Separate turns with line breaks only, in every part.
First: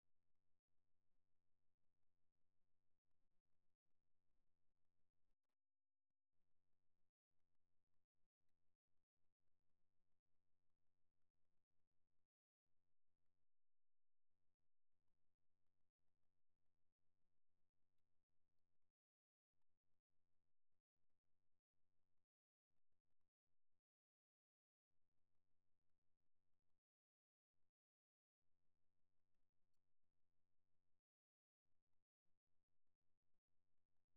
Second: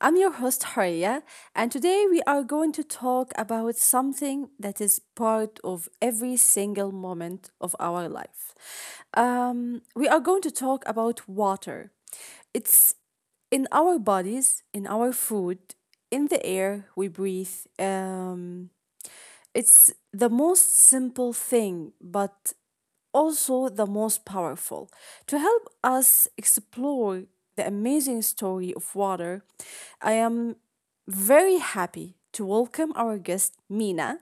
I'm your host, Haria, and today we are going to talk about something that is part of every single moment of our life. We are going to talk about water. It's in our bodies, in our food, in the air we breathe. Um, it's the most simple thing, but also the most powerful. To help us explore the amazing story of water, I am very happy to welcome our guest, Mina.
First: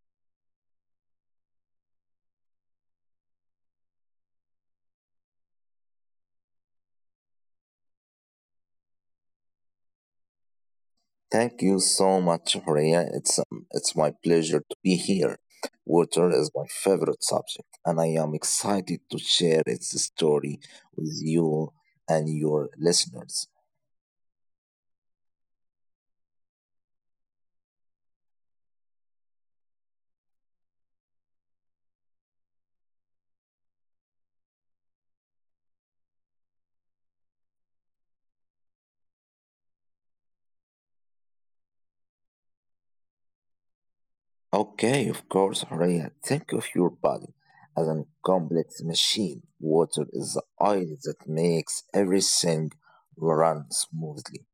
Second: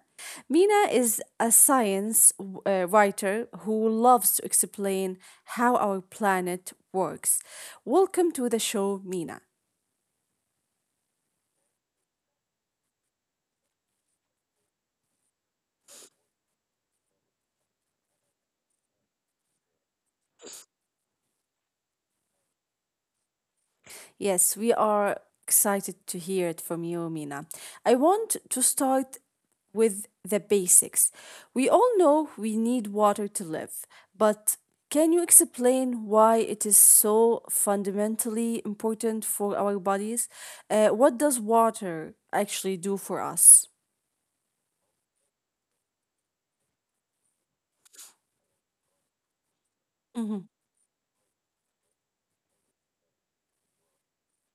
Mina is a science writer who loves to explain how our planet works. Welcome to the show, Mina.
Thank you so much, Horea. It's my pleasure to be here. Water is my favorite subject, and I am excited to share its story with you and your listeners.
Yes, we are excited to hear it from you, Mina. I want to start with the basics. We all know we need water to live, but can you explain why it is so fundamentally important for our bodies? What does water actually do for us?
Okay, of course, Horea. Think of your body as a complex machine. Water is the
Mm-hmm,
oil that makes everything run smoothly.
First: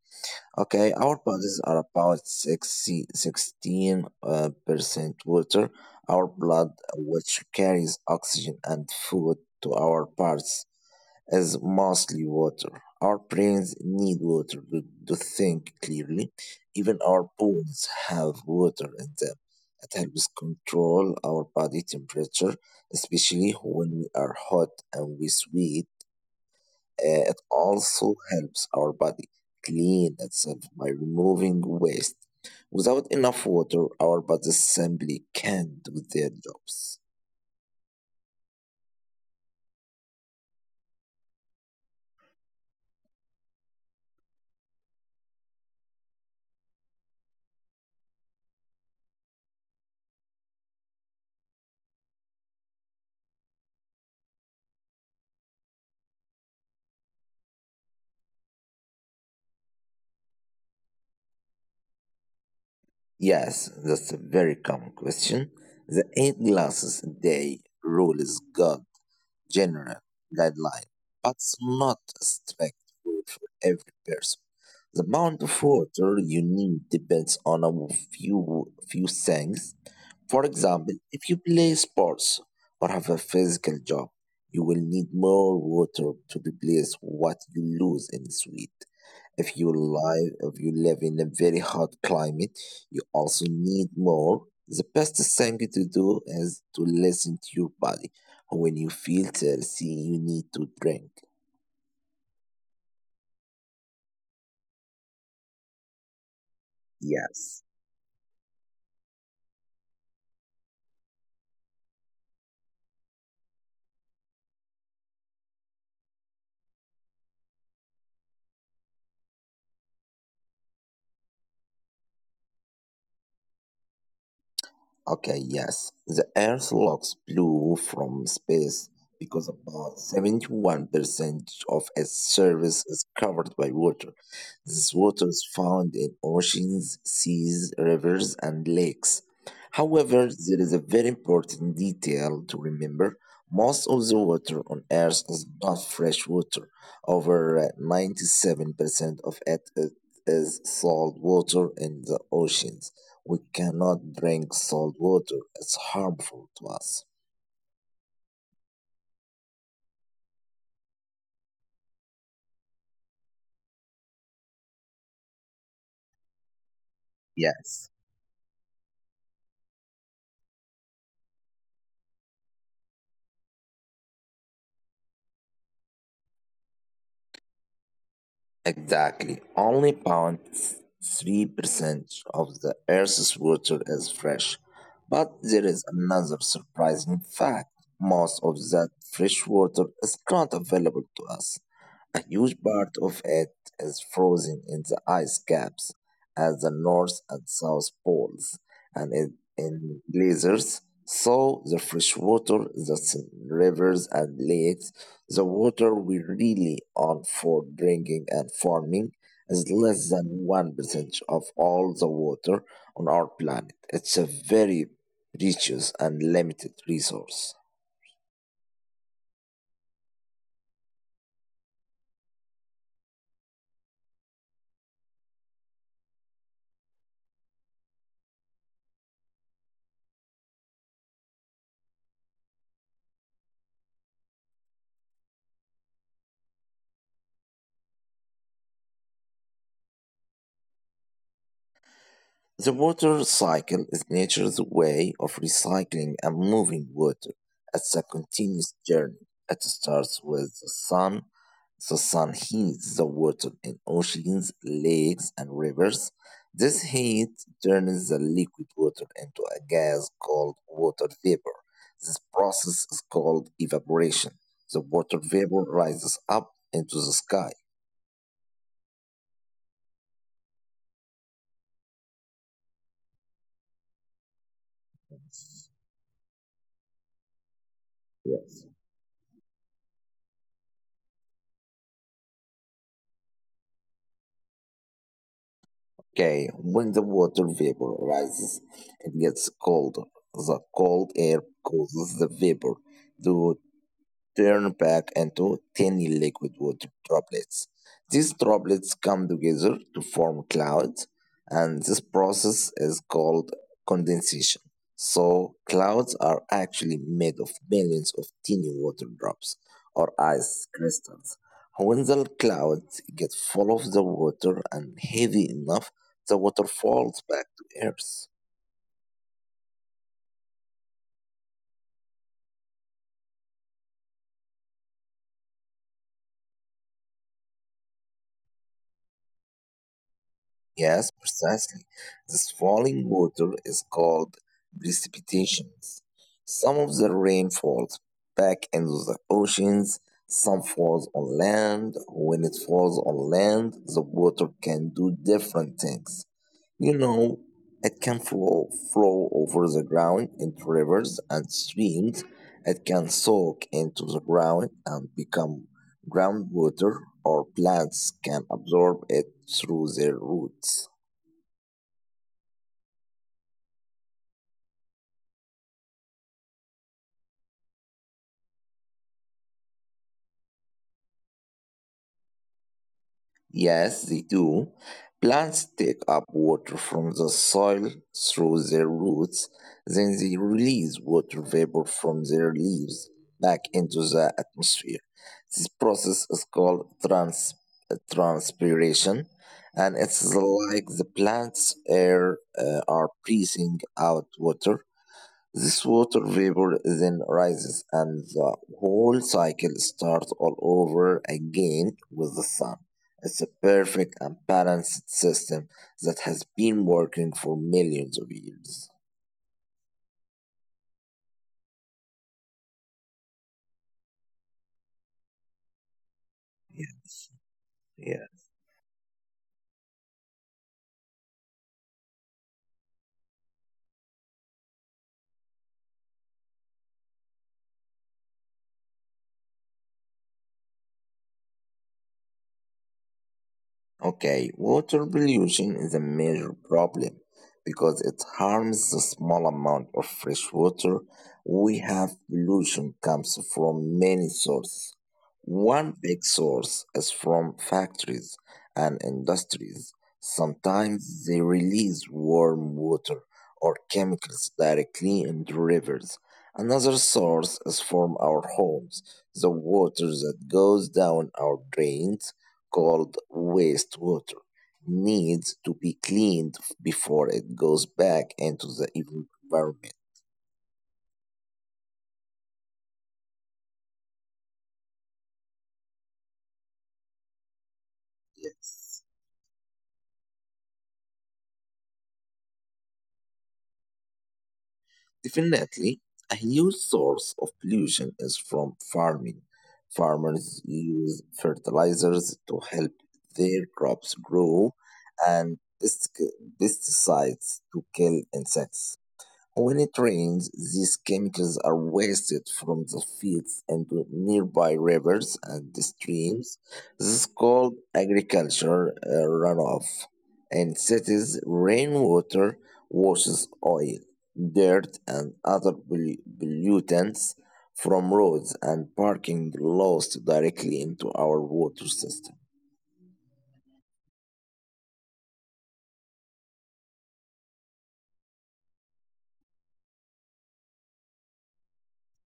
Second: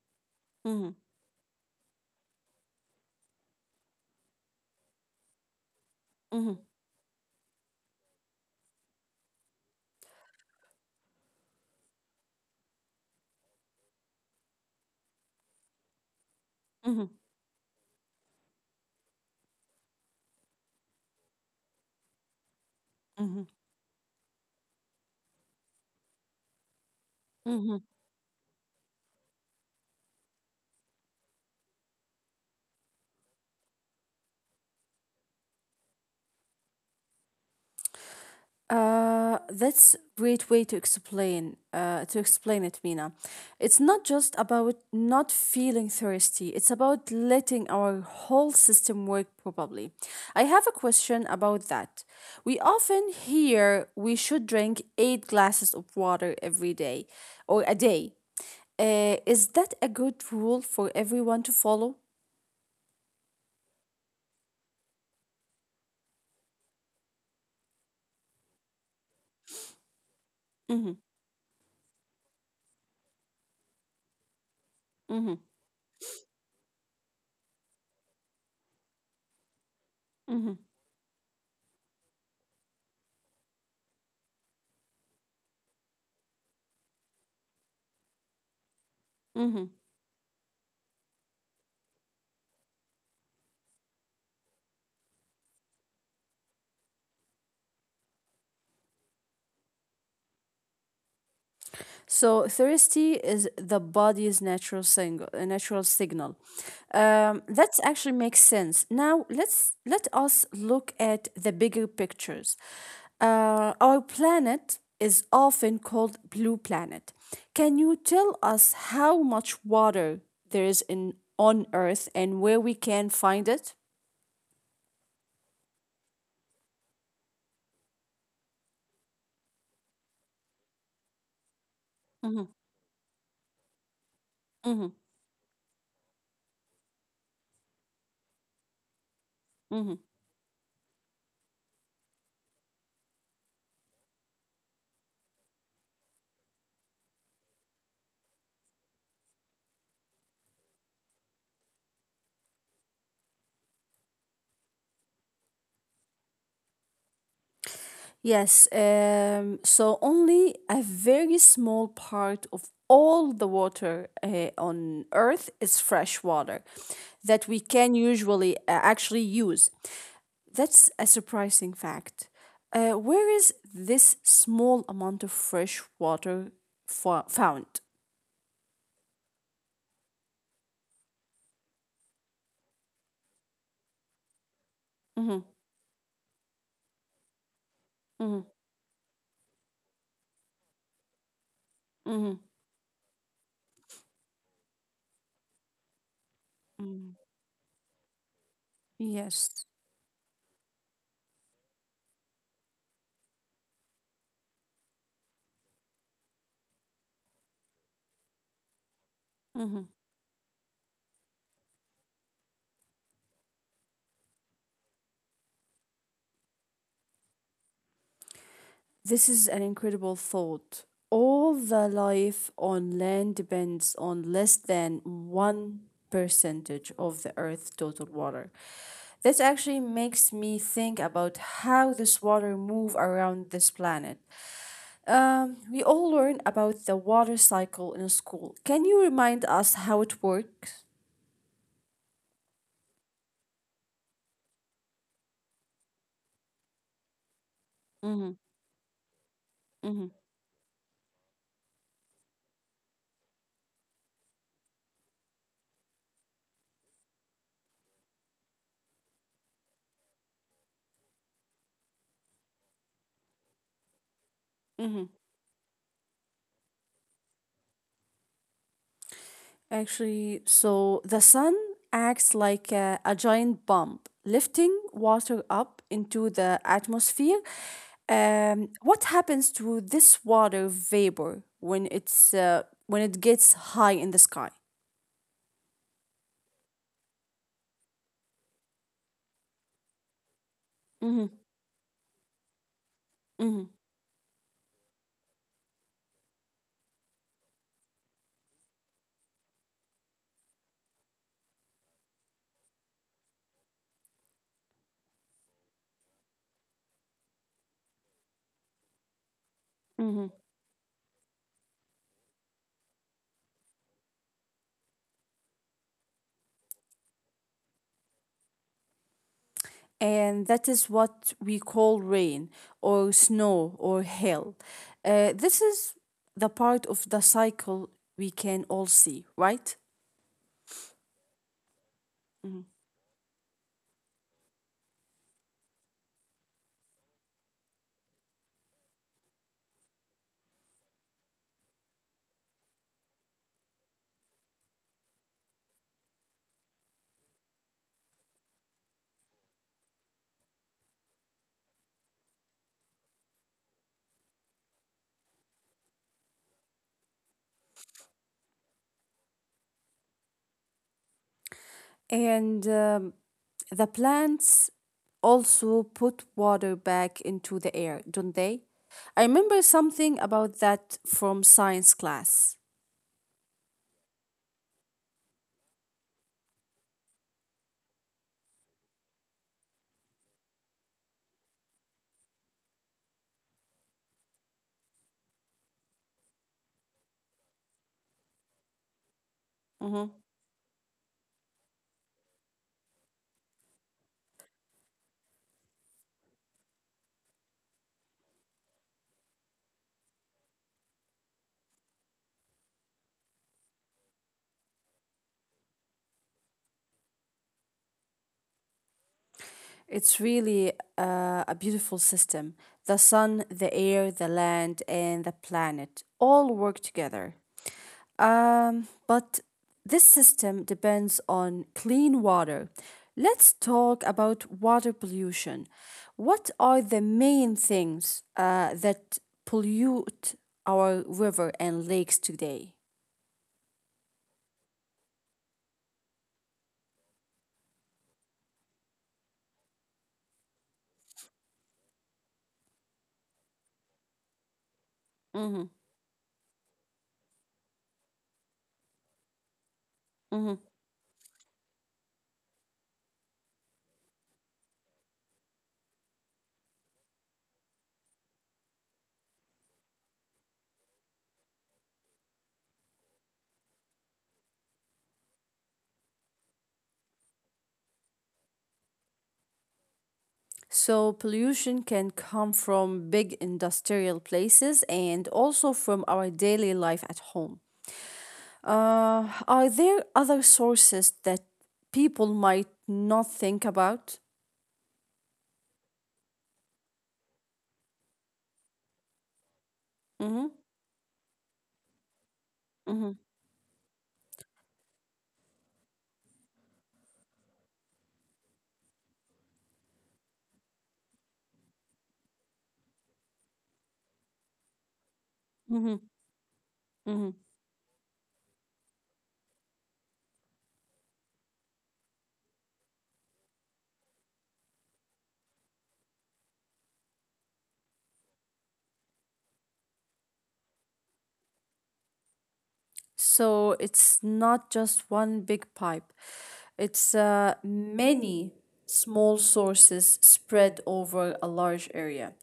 mm-hmm,
Okay, our bodies are about sixty-sixteen percent water. Our
mm-hmm,
blood, which carries oxygen and food to our parts, is mostly water. Our brains need water to think clearly. Even
mm-hmm,
our bones have water in them. It helps control our body temperature,
mm-hmm,
especially when we are hot and we sweat. It
mm-hmm.
also helps our body clean itself by removing waste. Without enough water, our bodies simply can't do their jobs.
That's great way to explain to explain it, Mina. It's not just about not feeling thirsty. It's about letting our whole system work properly. I have a question about that. We often hear we should drink eight glasses of water every day or a day. Is that a good rule for everyone to follow?
Yes, that's a very common question. The 8 glasses a day rule is good general
Mm-hmm,
guideline, but not a strict rule for every person. The
mm-hmm,
amount of water you need depends on a few things.
mm-hmm,
For example, if you play sports or have a physical job, you will need more water to replace what you lose in sweat.
mm-hmm.
If you live in a very hot climate, you also need more. The best thing to do is to listen to your body. When you feel thirsty, you need to drink.
So thirsty is the body's natural natural signal. That
Yes.
actually makes sense. Now let us look at the bigger pictures. Our planet is often called blue planet. Can you tell us how much water there is in on Earth and where we can find it?
Okay, yes, the Earth looks blue from space because about 71% of its
Mm-hmm,
surface is covered by water.
mm-hmm.
This water is found in oceans, seas, rivers, and lakes. However, there is a very important detail to remember. Most of the water on Earth is not fresh water. Over 97% of it is salt water in the oceans. We cannot drink salt water, it's harmful to us.
Yes, so only a very small part of all the water on Earth is fresh water that we
Yes,
can usually actually use. That's a surprising fact. Where is this small amount of fresh water found?
exactly. Only about 3% of the Earth's water is fresh. But
Mm-hmm,
there is another surprising fact, most
mm-hmm,
of that fresh water is not available to us. A
mm-hmm,
huge part of it is frozen in the ice caps at the
mm-hmm.
North and South Poles and in,
Yes.
in glaciers. So the fresh water that's in rivers and lakes, the water we really on for drinking and farming, is less than 1% of all the water on our planet. It's a very precious and limited resource.
This is an incredible thought. All the life on land depends on less than one percentage of the Earth's total water. This actually makes me think about how this water move around this planet. We all learn about the water cycle in school. Can you remind us how it works?
The water cycle is nature's way of recycling and moving water. It's a
Mm-hmm.
continuous journey. It
Mm-hmm.
starts with the sun. The sun heats the water in oceans, lakes, and rivers. This heat turns the liquid water into a gas called water vapor. This process is called evaporation. The water vapor rises up into the sky.
Actually, so the sun acts like a giant pump, lifting water up into the atmosphere.
Yes.
What happens to this water vapor when it gets high in the sky?
Okay, when the water vapor rises, it gets colder. The cold
Hmm.
air causes the vapor
Hmm.
to turn back into tiny liquid water droplets. These droplets come together to form clouds, and this process is called condensation. So, clouds are actually made of millions of tiny water drops or
Hmm.
ice crystals. When the clouds get full of the water and heavy enough, the water falls back to Earth.
And that is what we call rain or snow or hail. This is the part of the cycle we can all see, right?
Yes, precisely. This
Mhm.
falling water is called precipitations. Some of the rain falls back into the oceans, some falls on land. When it falls on land, the water can do different things. You know, it can flow over the ground into rivers and streams. It can soak into the ground and become groundwater, or plants can absorb it through their roots.
And the plants also put water back into the air, don't they? I remember something about that from science class.
Yes, they do. Plants take up water from the soil through their roots, then they release water vapor from their leaves back into the atmosphere. This process is called transpiration, and
Mhm.
it's like the plant's air are breathing out water. This water vapor then rises, and the whole cycle starts all over again with the sun. It's a perfect and balanced system that has been working for millions of years.
It's really a beautiful system. The sun, the air, the land, and the planet all work
Yes.
together.
Yeah.
But this system depends on clean water. Let's talk about water pollution. What are the main things that pollute our river and lakes today?
Okay, water pollution is a major problem because it harms the small amount of fresh water we have. Pollution comes from many sources.
Mm-hmm,
One big source is from factories and industries.
mm-hmm.
Sometimes they release warm water or chemicals directly into rivers. Another source is from our homes, the water that goes down our drains called wastewater needs to be cleaned before it goes back into the environment.
So, pollution can come from big industrial places and also from our daily life at home.
Yes.
Are there other sources that people might not think about?
Definitely, a huge source of pollution is from farming.
Mm-hmm.
Farmers use fertilizers to help
Mm-hmm.
their crops grow and pesticides to kill insects. When it rains, these chemicals are wasted from the fields into nearby rivers and
Mm-hmm.
streams. This
Mm-hmm.
is called agriculture runoff. In cities, rainwater washes oil, dirt, and other pollutants from roads and parking lost directly into our water system.
So it's not just one big pipe, it's many small sources spread over a large area.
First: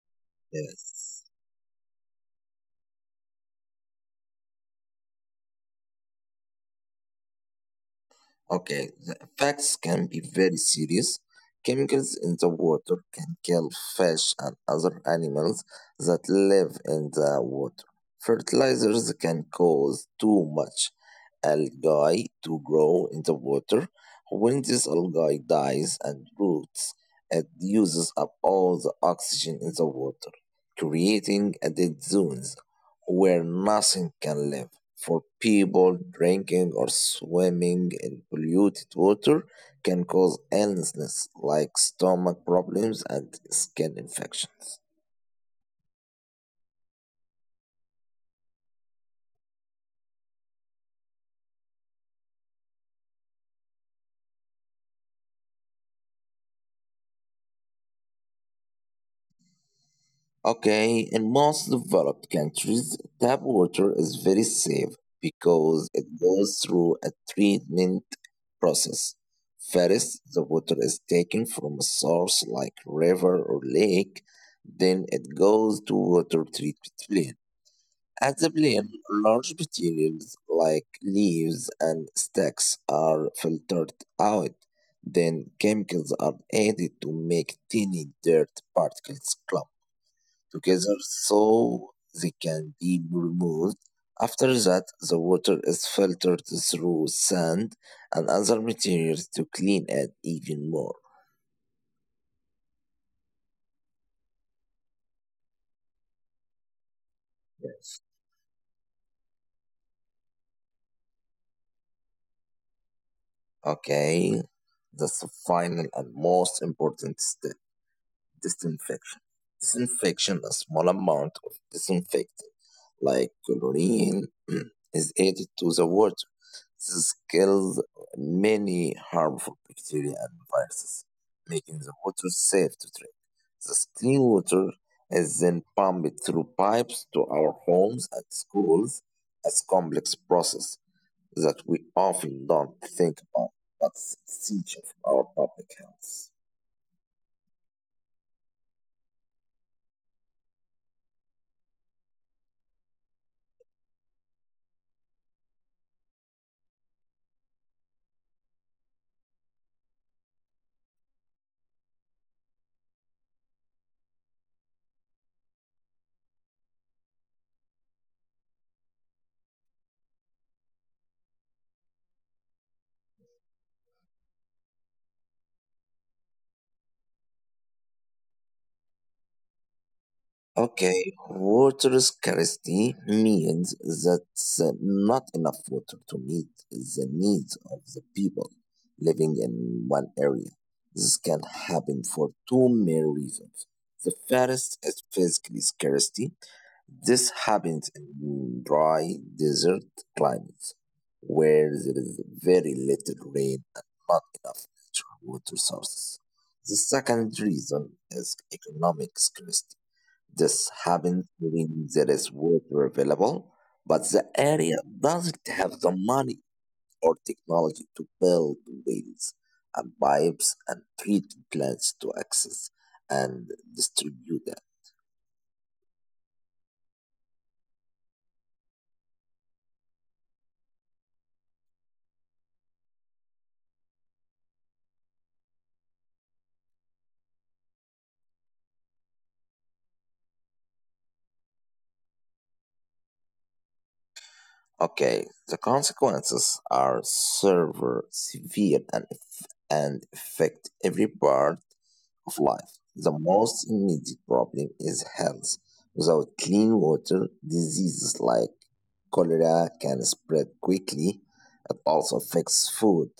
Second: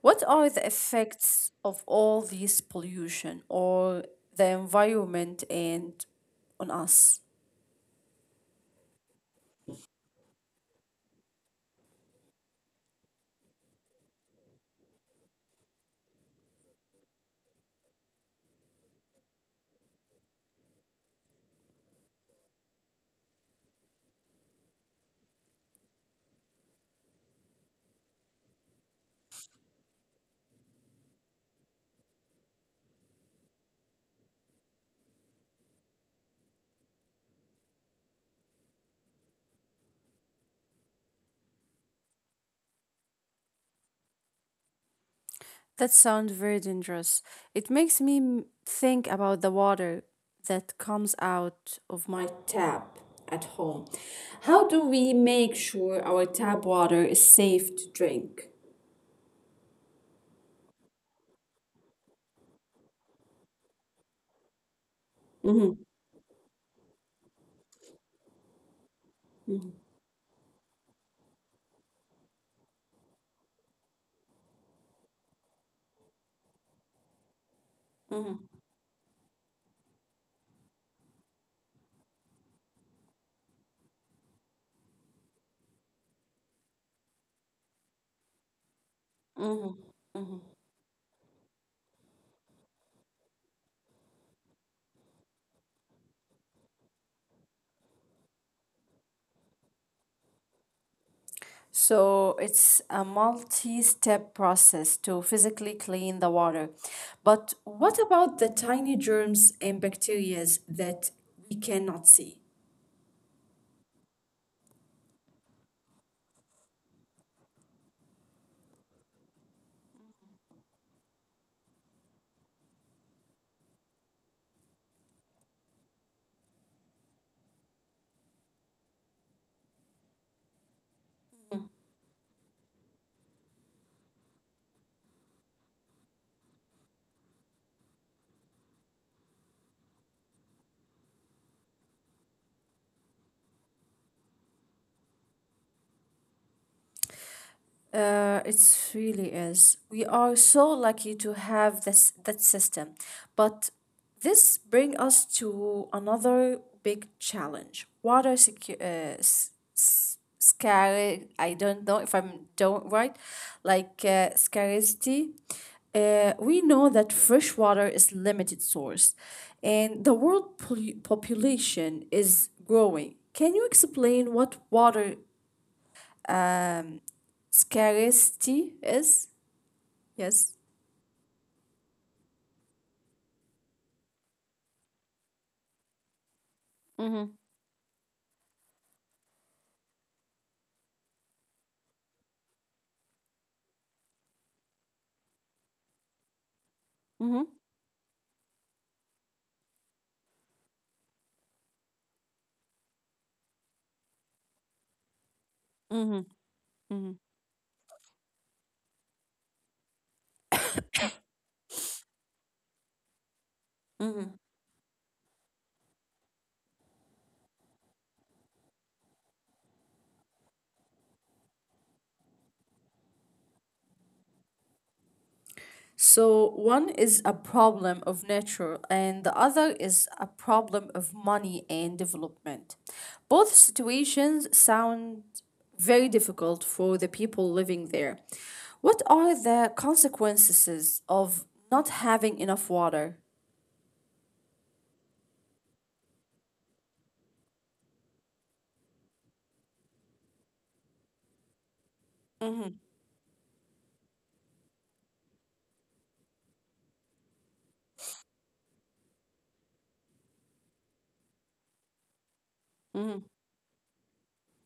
What are the
Yes.
effects of all this pollution or the environment and on us?
Okay, the effects can be very serious. Chemicals in the water can kill fish and other animals that live in the water. Fertilizers can cause too much algae to grow in the water. When this algae dies and roots, it uses up all the oxygen in the water, creating a dead zones where nothing can live. For people, drinking or swimming in polluted water can cause illnesses like stomach problems and skin infections.
That sounds very dangerous. It makes me think about the water that comes out of my tap at home. How do we make sure our tap water is safe to drink?
Okay, in most developed countries, tap water is very safe
Mhm,
because it goes through a treatment process.
mhm,
First, the water is taken from a source like river or lake, then it goes to water treatment plant.
mhm.
Actively, large materials like leaves and sticks are filtered out. Then chemicals are added to make tiny dirt particles clump together so they can be removed. After that, the water is filtered through sand and other materials to clean it even more.
So it's a multi step process to physically clean the water. But
Yes.
what about the tiny germs and bacteria that we cannot see?
Okay, that's the final and most important step. Disinfection. Disinfection, a small amount of disinfectant, like chlorine, is added to the water. This kills many harmful bacteria and viruses, making the water safe to drink. This clean water is then pumped through pipes to our homes and schools as complex process that we often don't think about, but it's essential for our public health.
It really is. We are so lucky to have this that system. But this brings us to another big challenge. Water scarcity. I don't know if I'm don't right. Like scarcity. We know that fresh water is limited source, and the world population is growing. Can you explain what water scarcity is? Yes.
Okay, water scarcity means that not enough water to meet the needs of the people living in one area. This can happen for 2 main reasons. The first is physical scarcity.
Mm-hmm.
This happens in dry desert climates where there is very little rain and not enough natural water
Mm-hmm.
sources. The
Mm-hmm.
second reason is economic scarcity, this happens when there is water available, but
Hmm.
the area doesn't have the money or technology to build wells and pipes and treatment plants to access and distribute it.
So one is a problem of nature, and the other is a problem of money and development. Both situations sound very difficult for the people living there. What are the consequences of not having enough water?
Okay, the consequences are severe and, and affect every part
Mm-hmm.
of life. The most immediate problem is health. Without clean water, diseases like cholera can spread quickly. It also affects food.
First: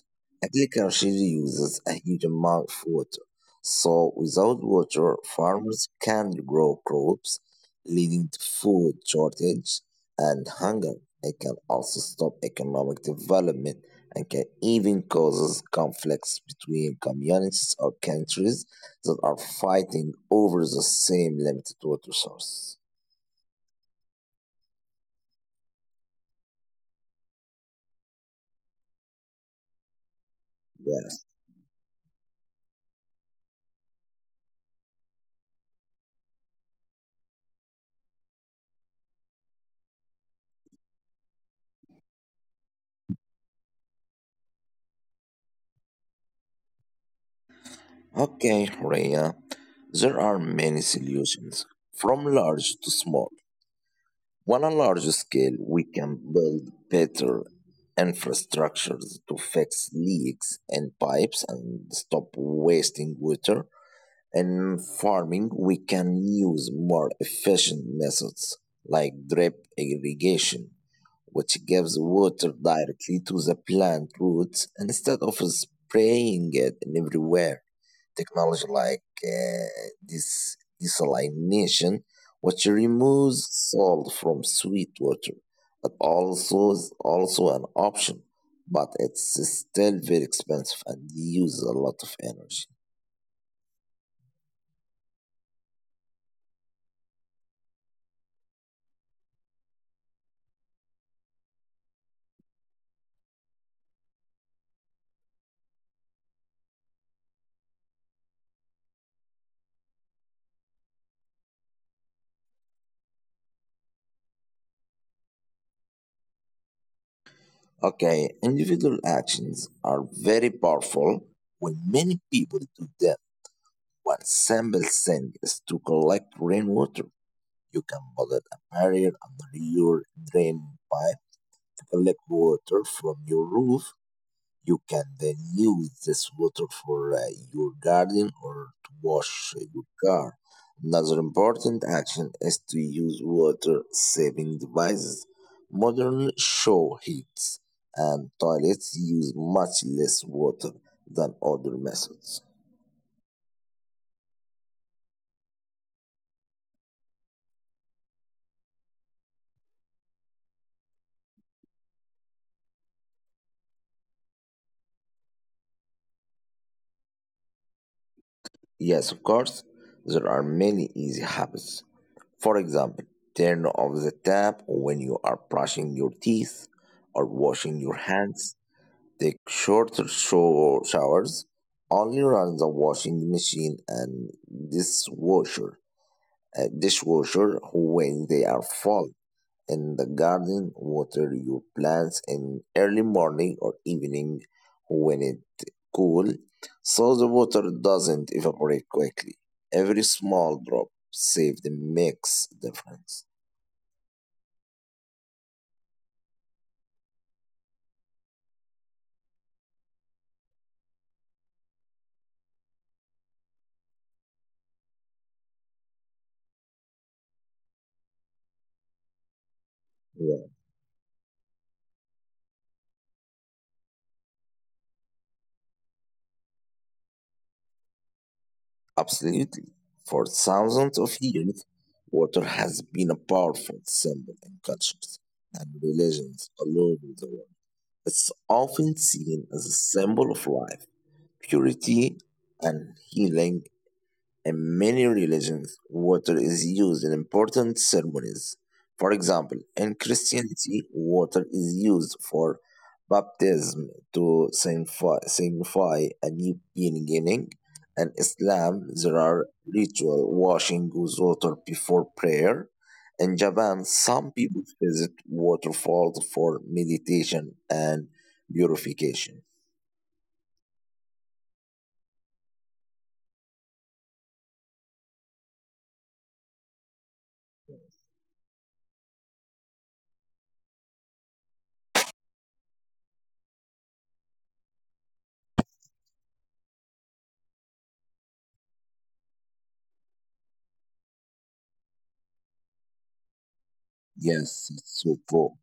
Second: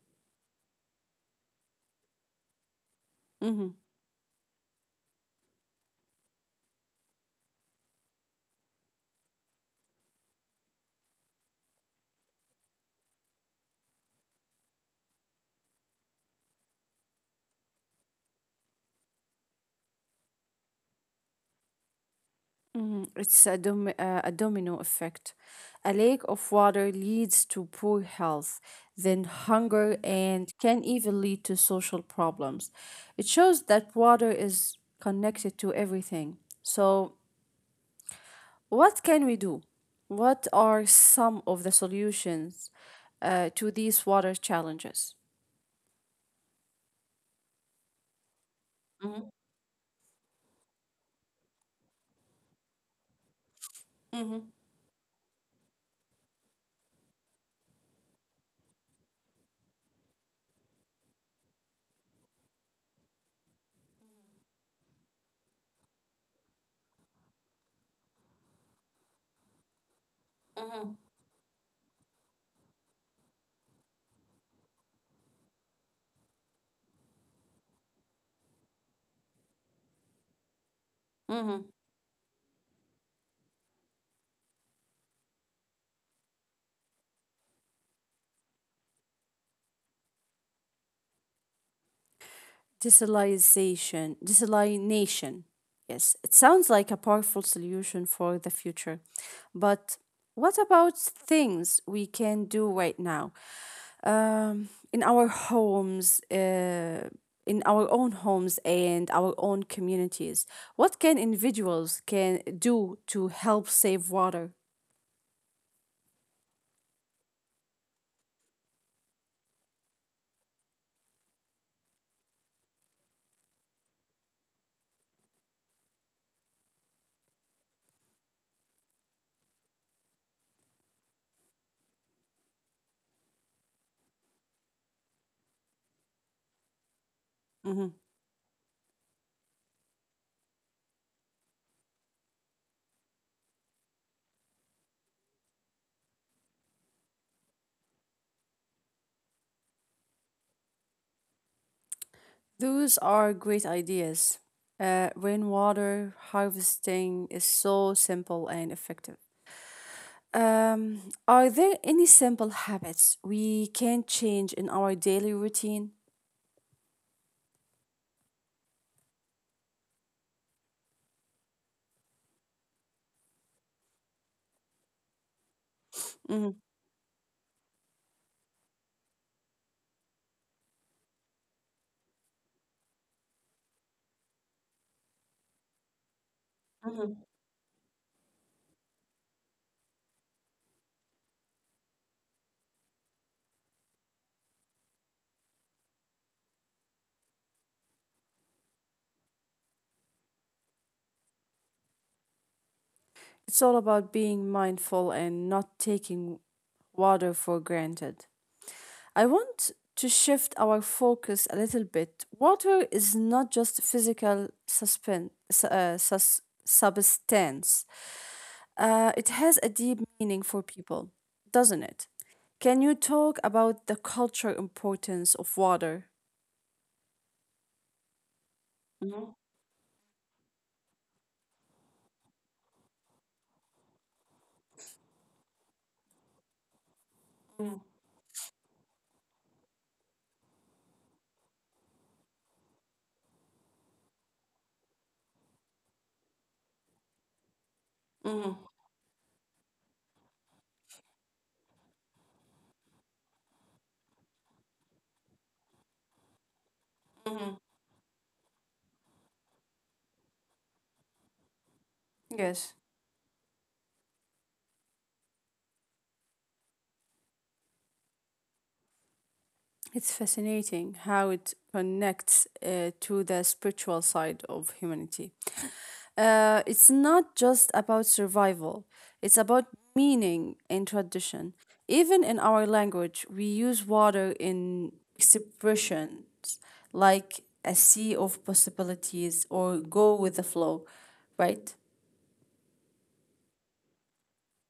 Agriculture uses a huge amount of water.
Mm-hmm.
So, without water, farmers can't grow crops, leading to food shortage and hunger. It can also stop economic development and can even cause conflicts between communities or countries that are fighting over the same limited water source.
Mhm. It's a domino effect. A lack of water leads to poor health, then hunger, and can
Yes.
even lead to social problems. It shows that water is connected to everything. So, what can we do? What are some of the solutions to these water challenges?
Okay, Rhea.
Hmm.
There are many solutions, from large to small. On a
Hmm.
large scale, we can build better infrastructures to fix leaks in pipes and stop wasting water. In farming, we can use more efficient methods like drip irrigation, which gives water directly to the plant roots instead of spraying it everywhere. Technology like this desalination, which
Hmm.
removes salt from sweet water, but also is also an option, but it's still very expensive and uses a lot of energy.
Desalinization, desalination. Yes, it sounds like a powerful solution for the future. But what about things we can do right now? In our own homes and our own communities, what can individuals can do to help save water?
Okay, individual actions are very powerful when many people do them. One simple thing is to collect rainwater. You can build a barrier under your drain pipe to collect water from your roof. You can then use this water for your garden or to
Mhm.
wash your car. Another important action is to use water saving devices. Modern shower heads and toilets use much less water than other methods.
Those are great ideas. Rainwater harvesting is so simple and effective. Um, are there any simple habits we can change in our daily routine?
Yes, of course, there are many easy habits. For example, turn off the tap when you are brushing your teeth or
Mhm.
washing your hands. Take short showers, only run the washing machine and dishwasher. A dishwasher when
Mhm.
they are full. In the garden, water your plants in early morning or evening when it cool, so the water doesn't evaporate quickly. Every small drop save the makes difference.
It's all about being mindful and not taking water for granted. I want to shift our focus a little bit. Water is not just physical substance, it has a deep meaning for people, doesn't it? Can you talk about the cultural importance of water?
Absolutely. For thousands of years, water has been a powerful symbol in cultures and religions all over the world. It's often seen as a symbol of life, purity, and healing. In many religions, water is used in important ceremonies. For
Hmm.
example, in Christianity, water is used for baptism to signify a new beginning. In Islam, there are ritual washing with water before prayer. In
Yes.
Japan, some people visit waterfalls for meditation and purification.
It's fascinating how it connects to the spiritual side of humanity. It's not just about survival, it's about meaning and tradition. Even in our language, we use water in expressions like a sea of possibilities or go with the flow, right?
Yes, it's so cool.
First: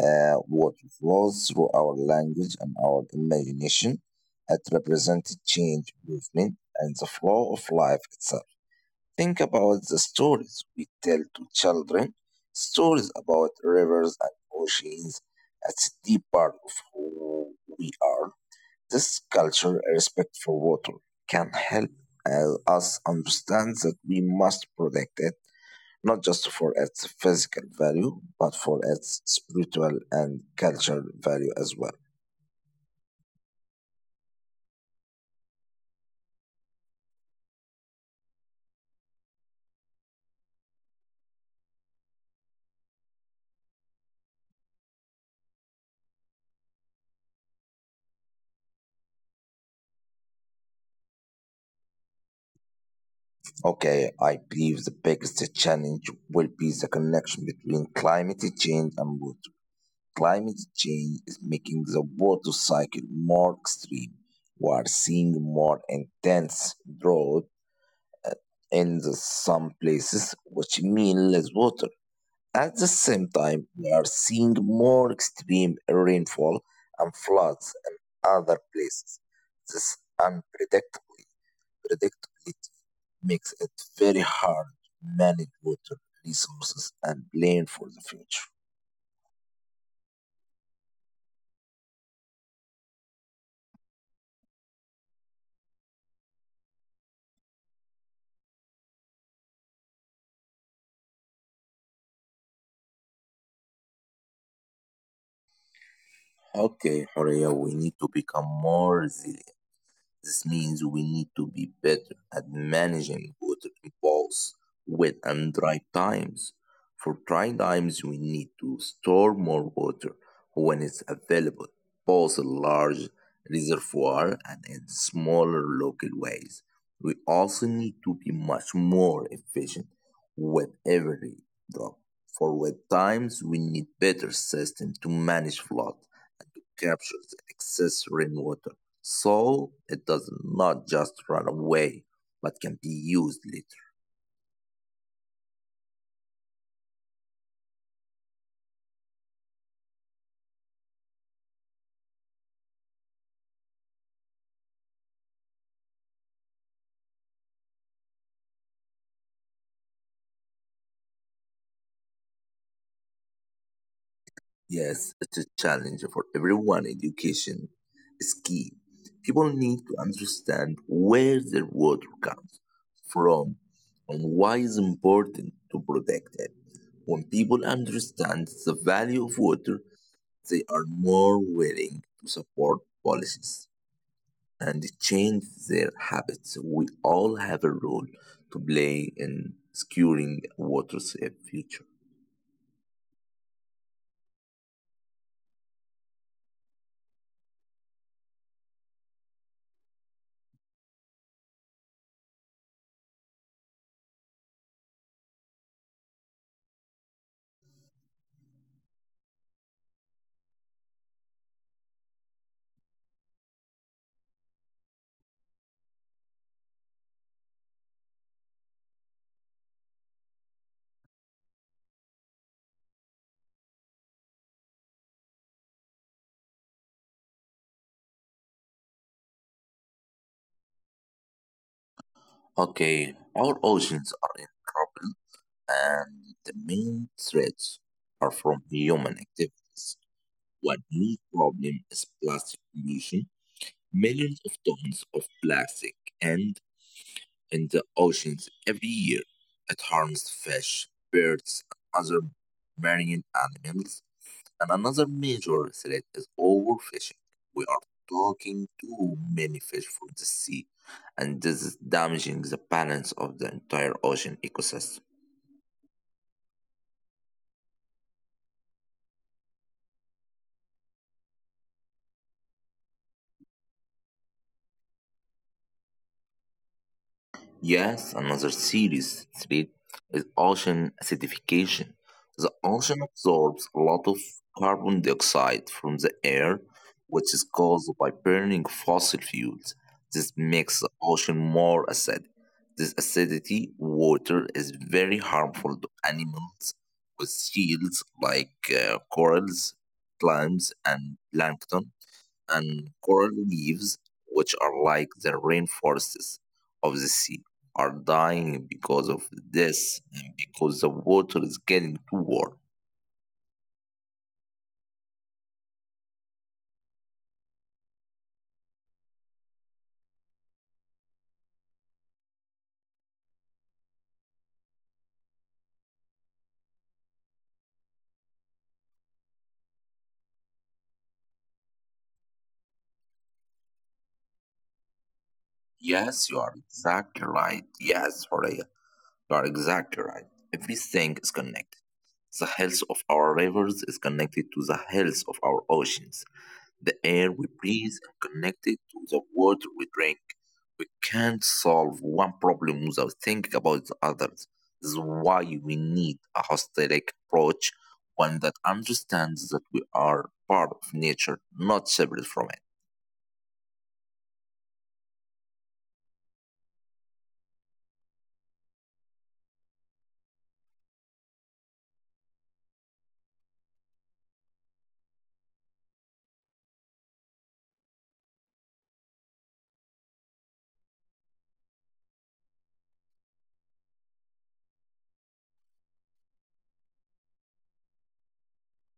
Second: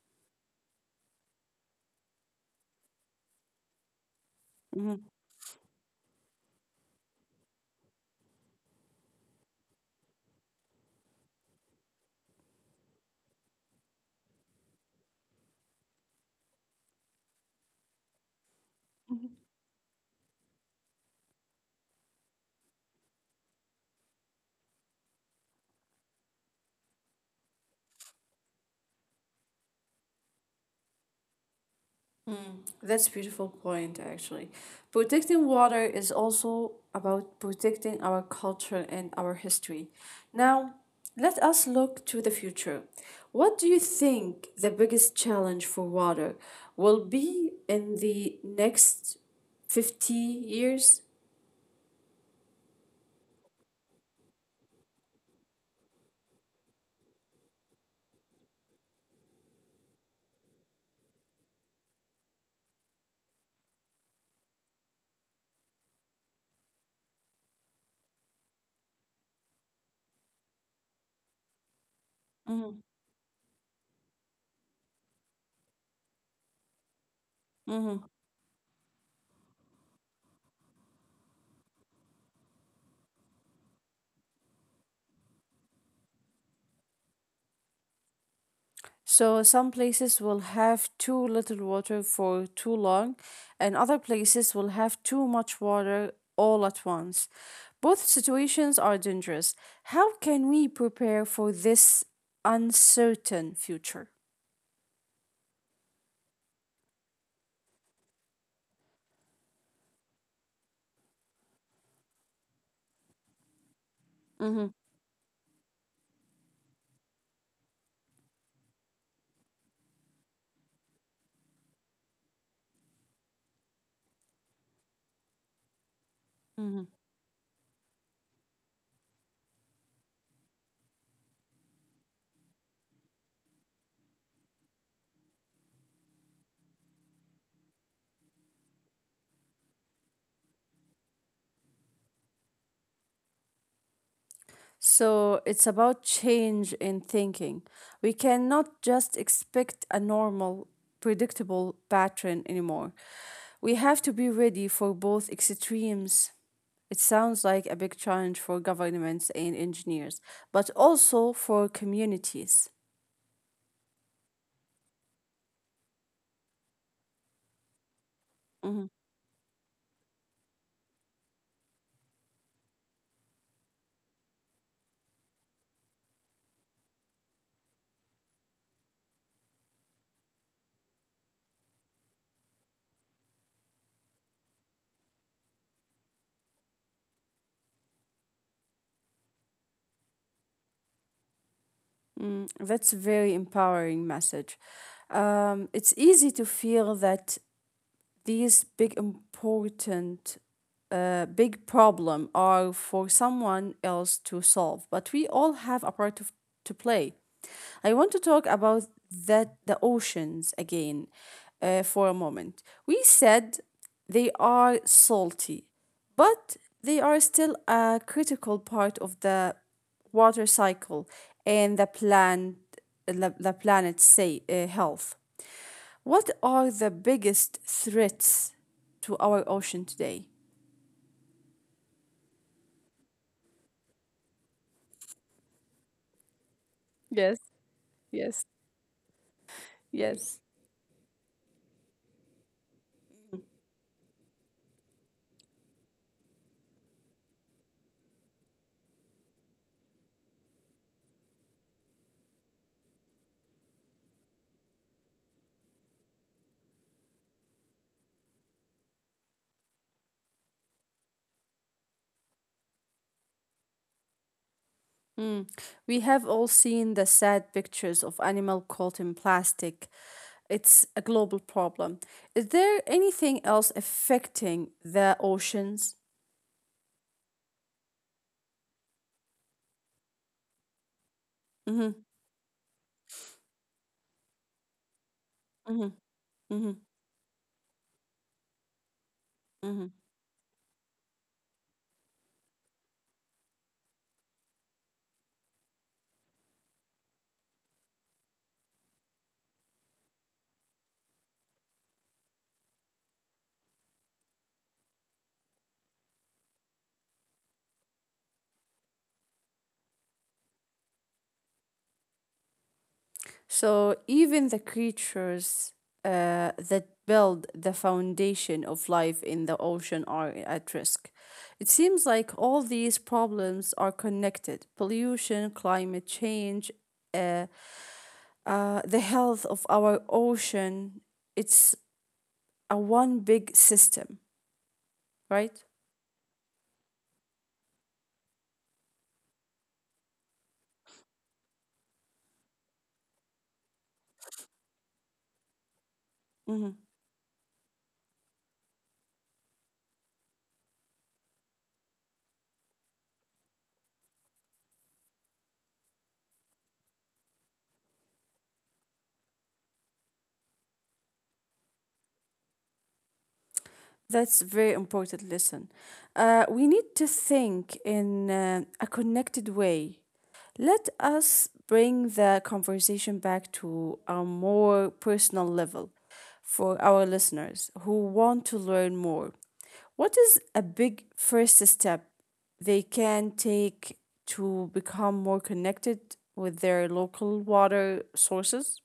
Water flows through our language and our imagination. It represents change, movement, and the flow of life itself. Think about the stories we tell to children, stories about rivers and oceans. That's a deep part of who we are. This culture, respect for water, can help us understand that we must protect it not just for its physical value, but for its spiritual and cultural value as well.
That's a beautiful point actually. Protecting water is also about protecting our culture and our history. Now, let us look to the future. What do you think the biggest challenge for water will be in the next 50 years?
Okay, I believe the biggest challenge will be the connection between climate change and water. Climate change is making the water cycle more extreme. We are seeing more intense drought uh, in the some places, which mean less water. At the
Mm-hmm.
same time, we are seeing more extreme rainfall and floods in other places. This unpredictably predictability makes it very hard to manage water resources and plan for the future.
So some places will have too little water for too long, and other places will have too much water all at once. Both situations are dangerous. How can we prepare for this uncertain future?
Okay, Horea, we need to become more resilient. This means we need to be better at managing water impulse, wet
Hmm.
and dry times. For dry times, we need to store more water when it's available, both in large reservoir and in smaller local ways. We
Hmm.
also need to be much more efficient with every drop. For wet times, we need better system to manage flood and to capture the excess rainwater, so it does not just run away, but can be used later.
So it's about change in thinking. We cannot just expect a normal, predictable pattern anymore. We have to be ready for both extremes. It sounds like a big challenge for governments and engineers, but also for communities.
Yes, it's a challenge for everyone. Education is key. People
Mhm.
need to understand where their water comes from and why it's important to protect it. When people understand the value of water, they are more willing to support policies and change their habits. We all have a role to play in securing a water safe future.
Mm, that's a very empowering message. It's easy to feel that these big important big problem are for someone else to solve, but we all have to play. I want to talk about that the oceans again for a moment. We said they are salty, but they are still a critical part of the water cycle and the plant the planet's say health. What are the biggest threats to our ocean today?
Okay, our oceans are in trouble, and the main threats
Yes,
are from human
yes,
activities. One
yes.
new problem is plastic pollution. Millions of tons of plastic end in the oceans every year. It harms fish, birds, and other marine animals. And another major threat is overfishing. We are talking too many fish from the sea, and this is damaging the balance of the entire ocean ecosystem.
Mm. We have all seen the sad pictures of animal caught in plastic. It's a global problem. Is there anything else affecting the oceans?
Yes, another series threat is ocean acidification. The
Mm-hmm,
ocean absorbs a lot of carbon dioxide from the
mm-hmm,
air, which
mm-hmm,
is caused by burning fossil fuels. This
mm-hmm.
makes the ocean more acidic. This acidity water is very harmful to animals with seals like corals, clams, and plankton and coral reefs, which are like the rainforests of the sea, are dying because of this and because the water is getting too warm.
So even the creatures that build the foundation of life in the ocean are at risk. It seems like all these problems are connected pollution, climate change, uh. The health of our ocean, it's a one big system, right?
Yes, you are exactly right. Yes, Horea, you are exactly right. Everything is connected. The health of our rivers is connected to the health of our oceans.
Mm-hmm.
The air we breathe, connected to the water we drink. We can't solve one problem without thinking about the others. This is why we need a holistic approach, one that understands that we are part of nature, not separate from it.
That's a very important lesson. We need to think in a connected way. Let us bring the conversation back to a more personal level for our listeners who want to learn more. What is a big first step they can take to become more connected with their local water sources?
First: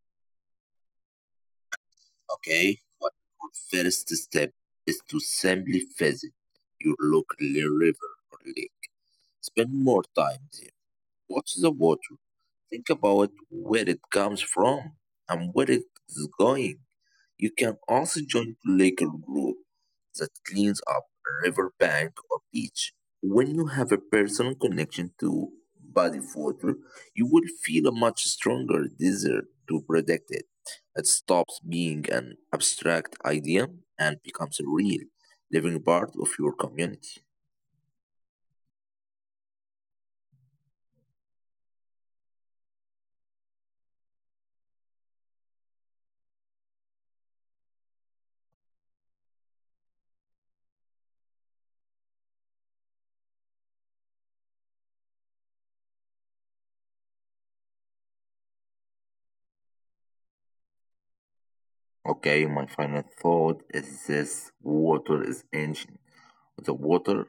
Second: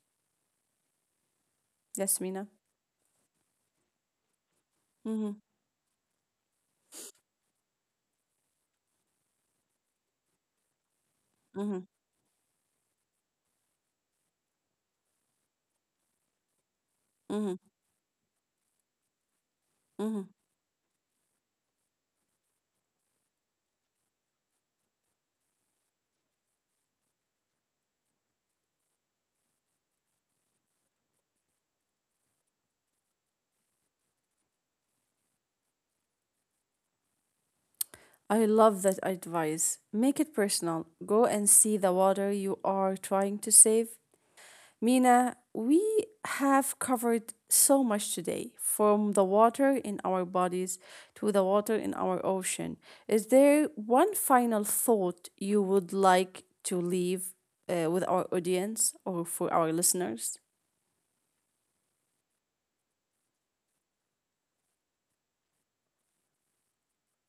Yes, Mina.
Okay? But our first step is to
Mm-hmm,
simply visit your local river or lake. Spend more time there. Watch the
mm-hmm,
water. Think about where it comes from and where it is going. You
mm-hmm,
can also join a local group that
mm-hmm.
cleans up a river bank or beach. When you have a personal connection to body of water, you will feel a much stronger desire to protect it. It stops being an abstract idea and becomes a real, living part of your community.
I love that advice. Make it personal. Go and see the water you are trying to save. Mina, we have covered so much today from the water in our bodies to the water in our ocean. Is there one final thought you would like to leave with our audience or for our listeners?
Okay, my final thought is this water is ancient. The water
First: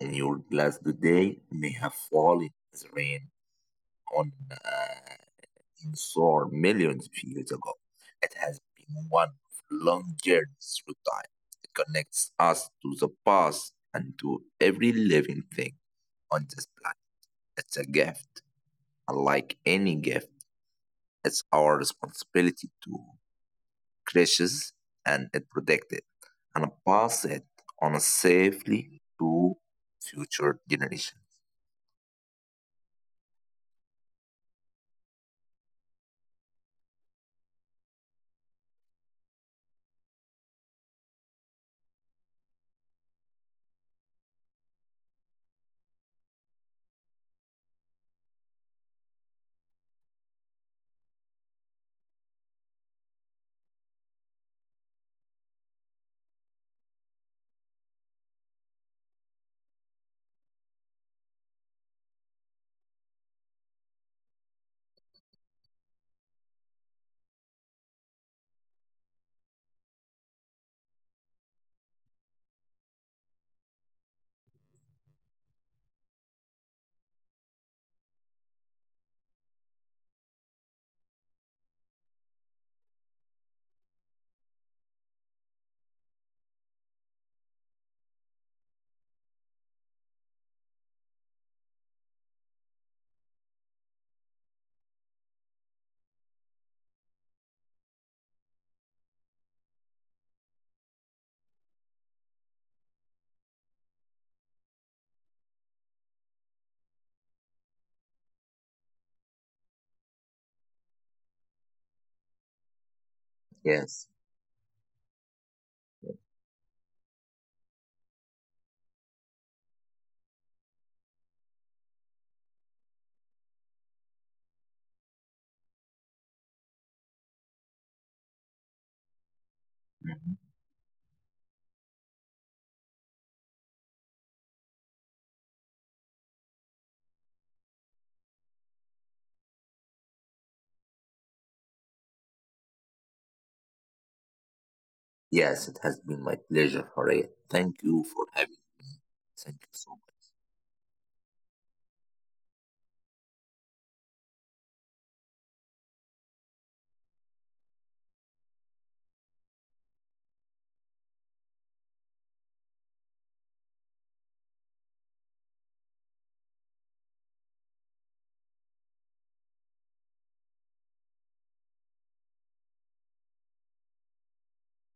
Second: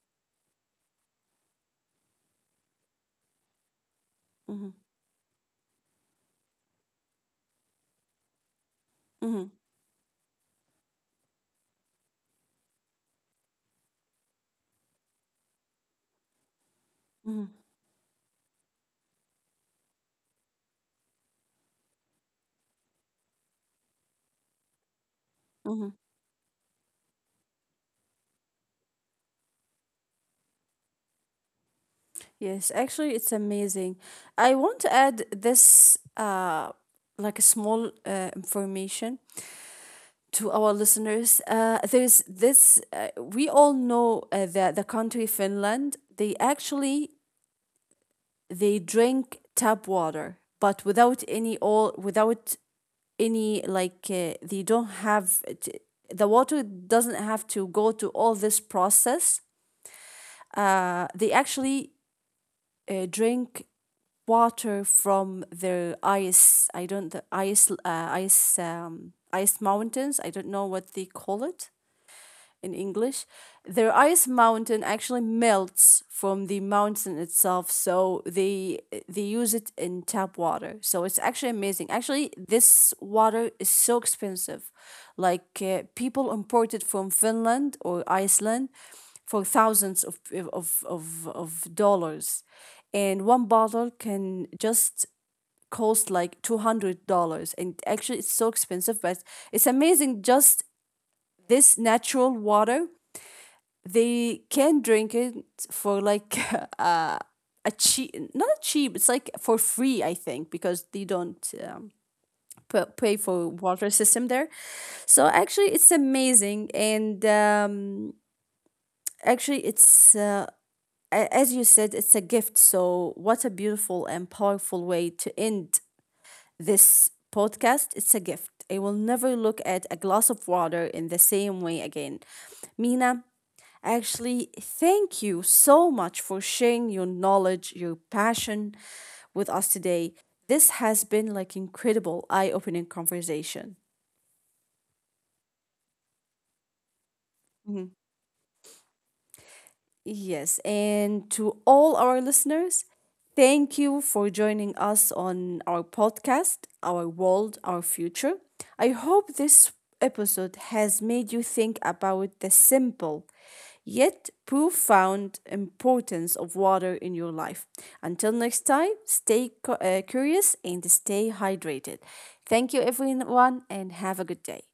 in your glass today may have fallen as rain on
Hmm.
in soar millions of years ago. It has
Hmm.
been one of long journeys through time. It connects us to the past and to every living thing on this
Hmm.
planet. It's a gift. Unlike any gift, it's our responsibility to cherish and it
Hmm.
protect it and pass it on safely to future generations.
Yes, actually, it's amazing. I want to add this, like a small information to our listeners. There's this. We all know that the country Finland. They actually they drink tap water, but without any like the water doesn't have to go to all this process. They actually drink water from the ice. I don't the ice ice ice mountains. I don't know what they call it in English, their ice mountain actually melts from the mountain itself. So they use it in tap water. So it's actually amazing. Actually, this water is so expensive. Like people import it from Finland or Iceland for thousands of dollars, and one bottle can just cost like $200. And actually, it's so expensive, but it's amazing. Just this natural water they can drink it for like uh, a cheap, not a cheap, it's like for free, I think, because they don't pay for water
Yes.
system there. So actually, it's amazing, and actually, as you said, it's a gift. So, what a beautiful and powerful way to end this podcast. It's a gift. I will never look at a
Mm-hmm.
glass of water in the same way again. Mina, actually, thank you so much for sharing your knowledge, your passion with us today. This has been like incredible eye-opening conversation.
Yes, it has been my pleasure, Horea. Thank you
Mhm.
for having me. Thank you so much.
Yes, and to all our listeners, thank you for joining us on our podcast, Our World, Our Future. I hope this episode has made you think about the simple yet profound importance of water in your life. Until next time, stay curious and stay hydrated. Thank you, everyone, and have a good day.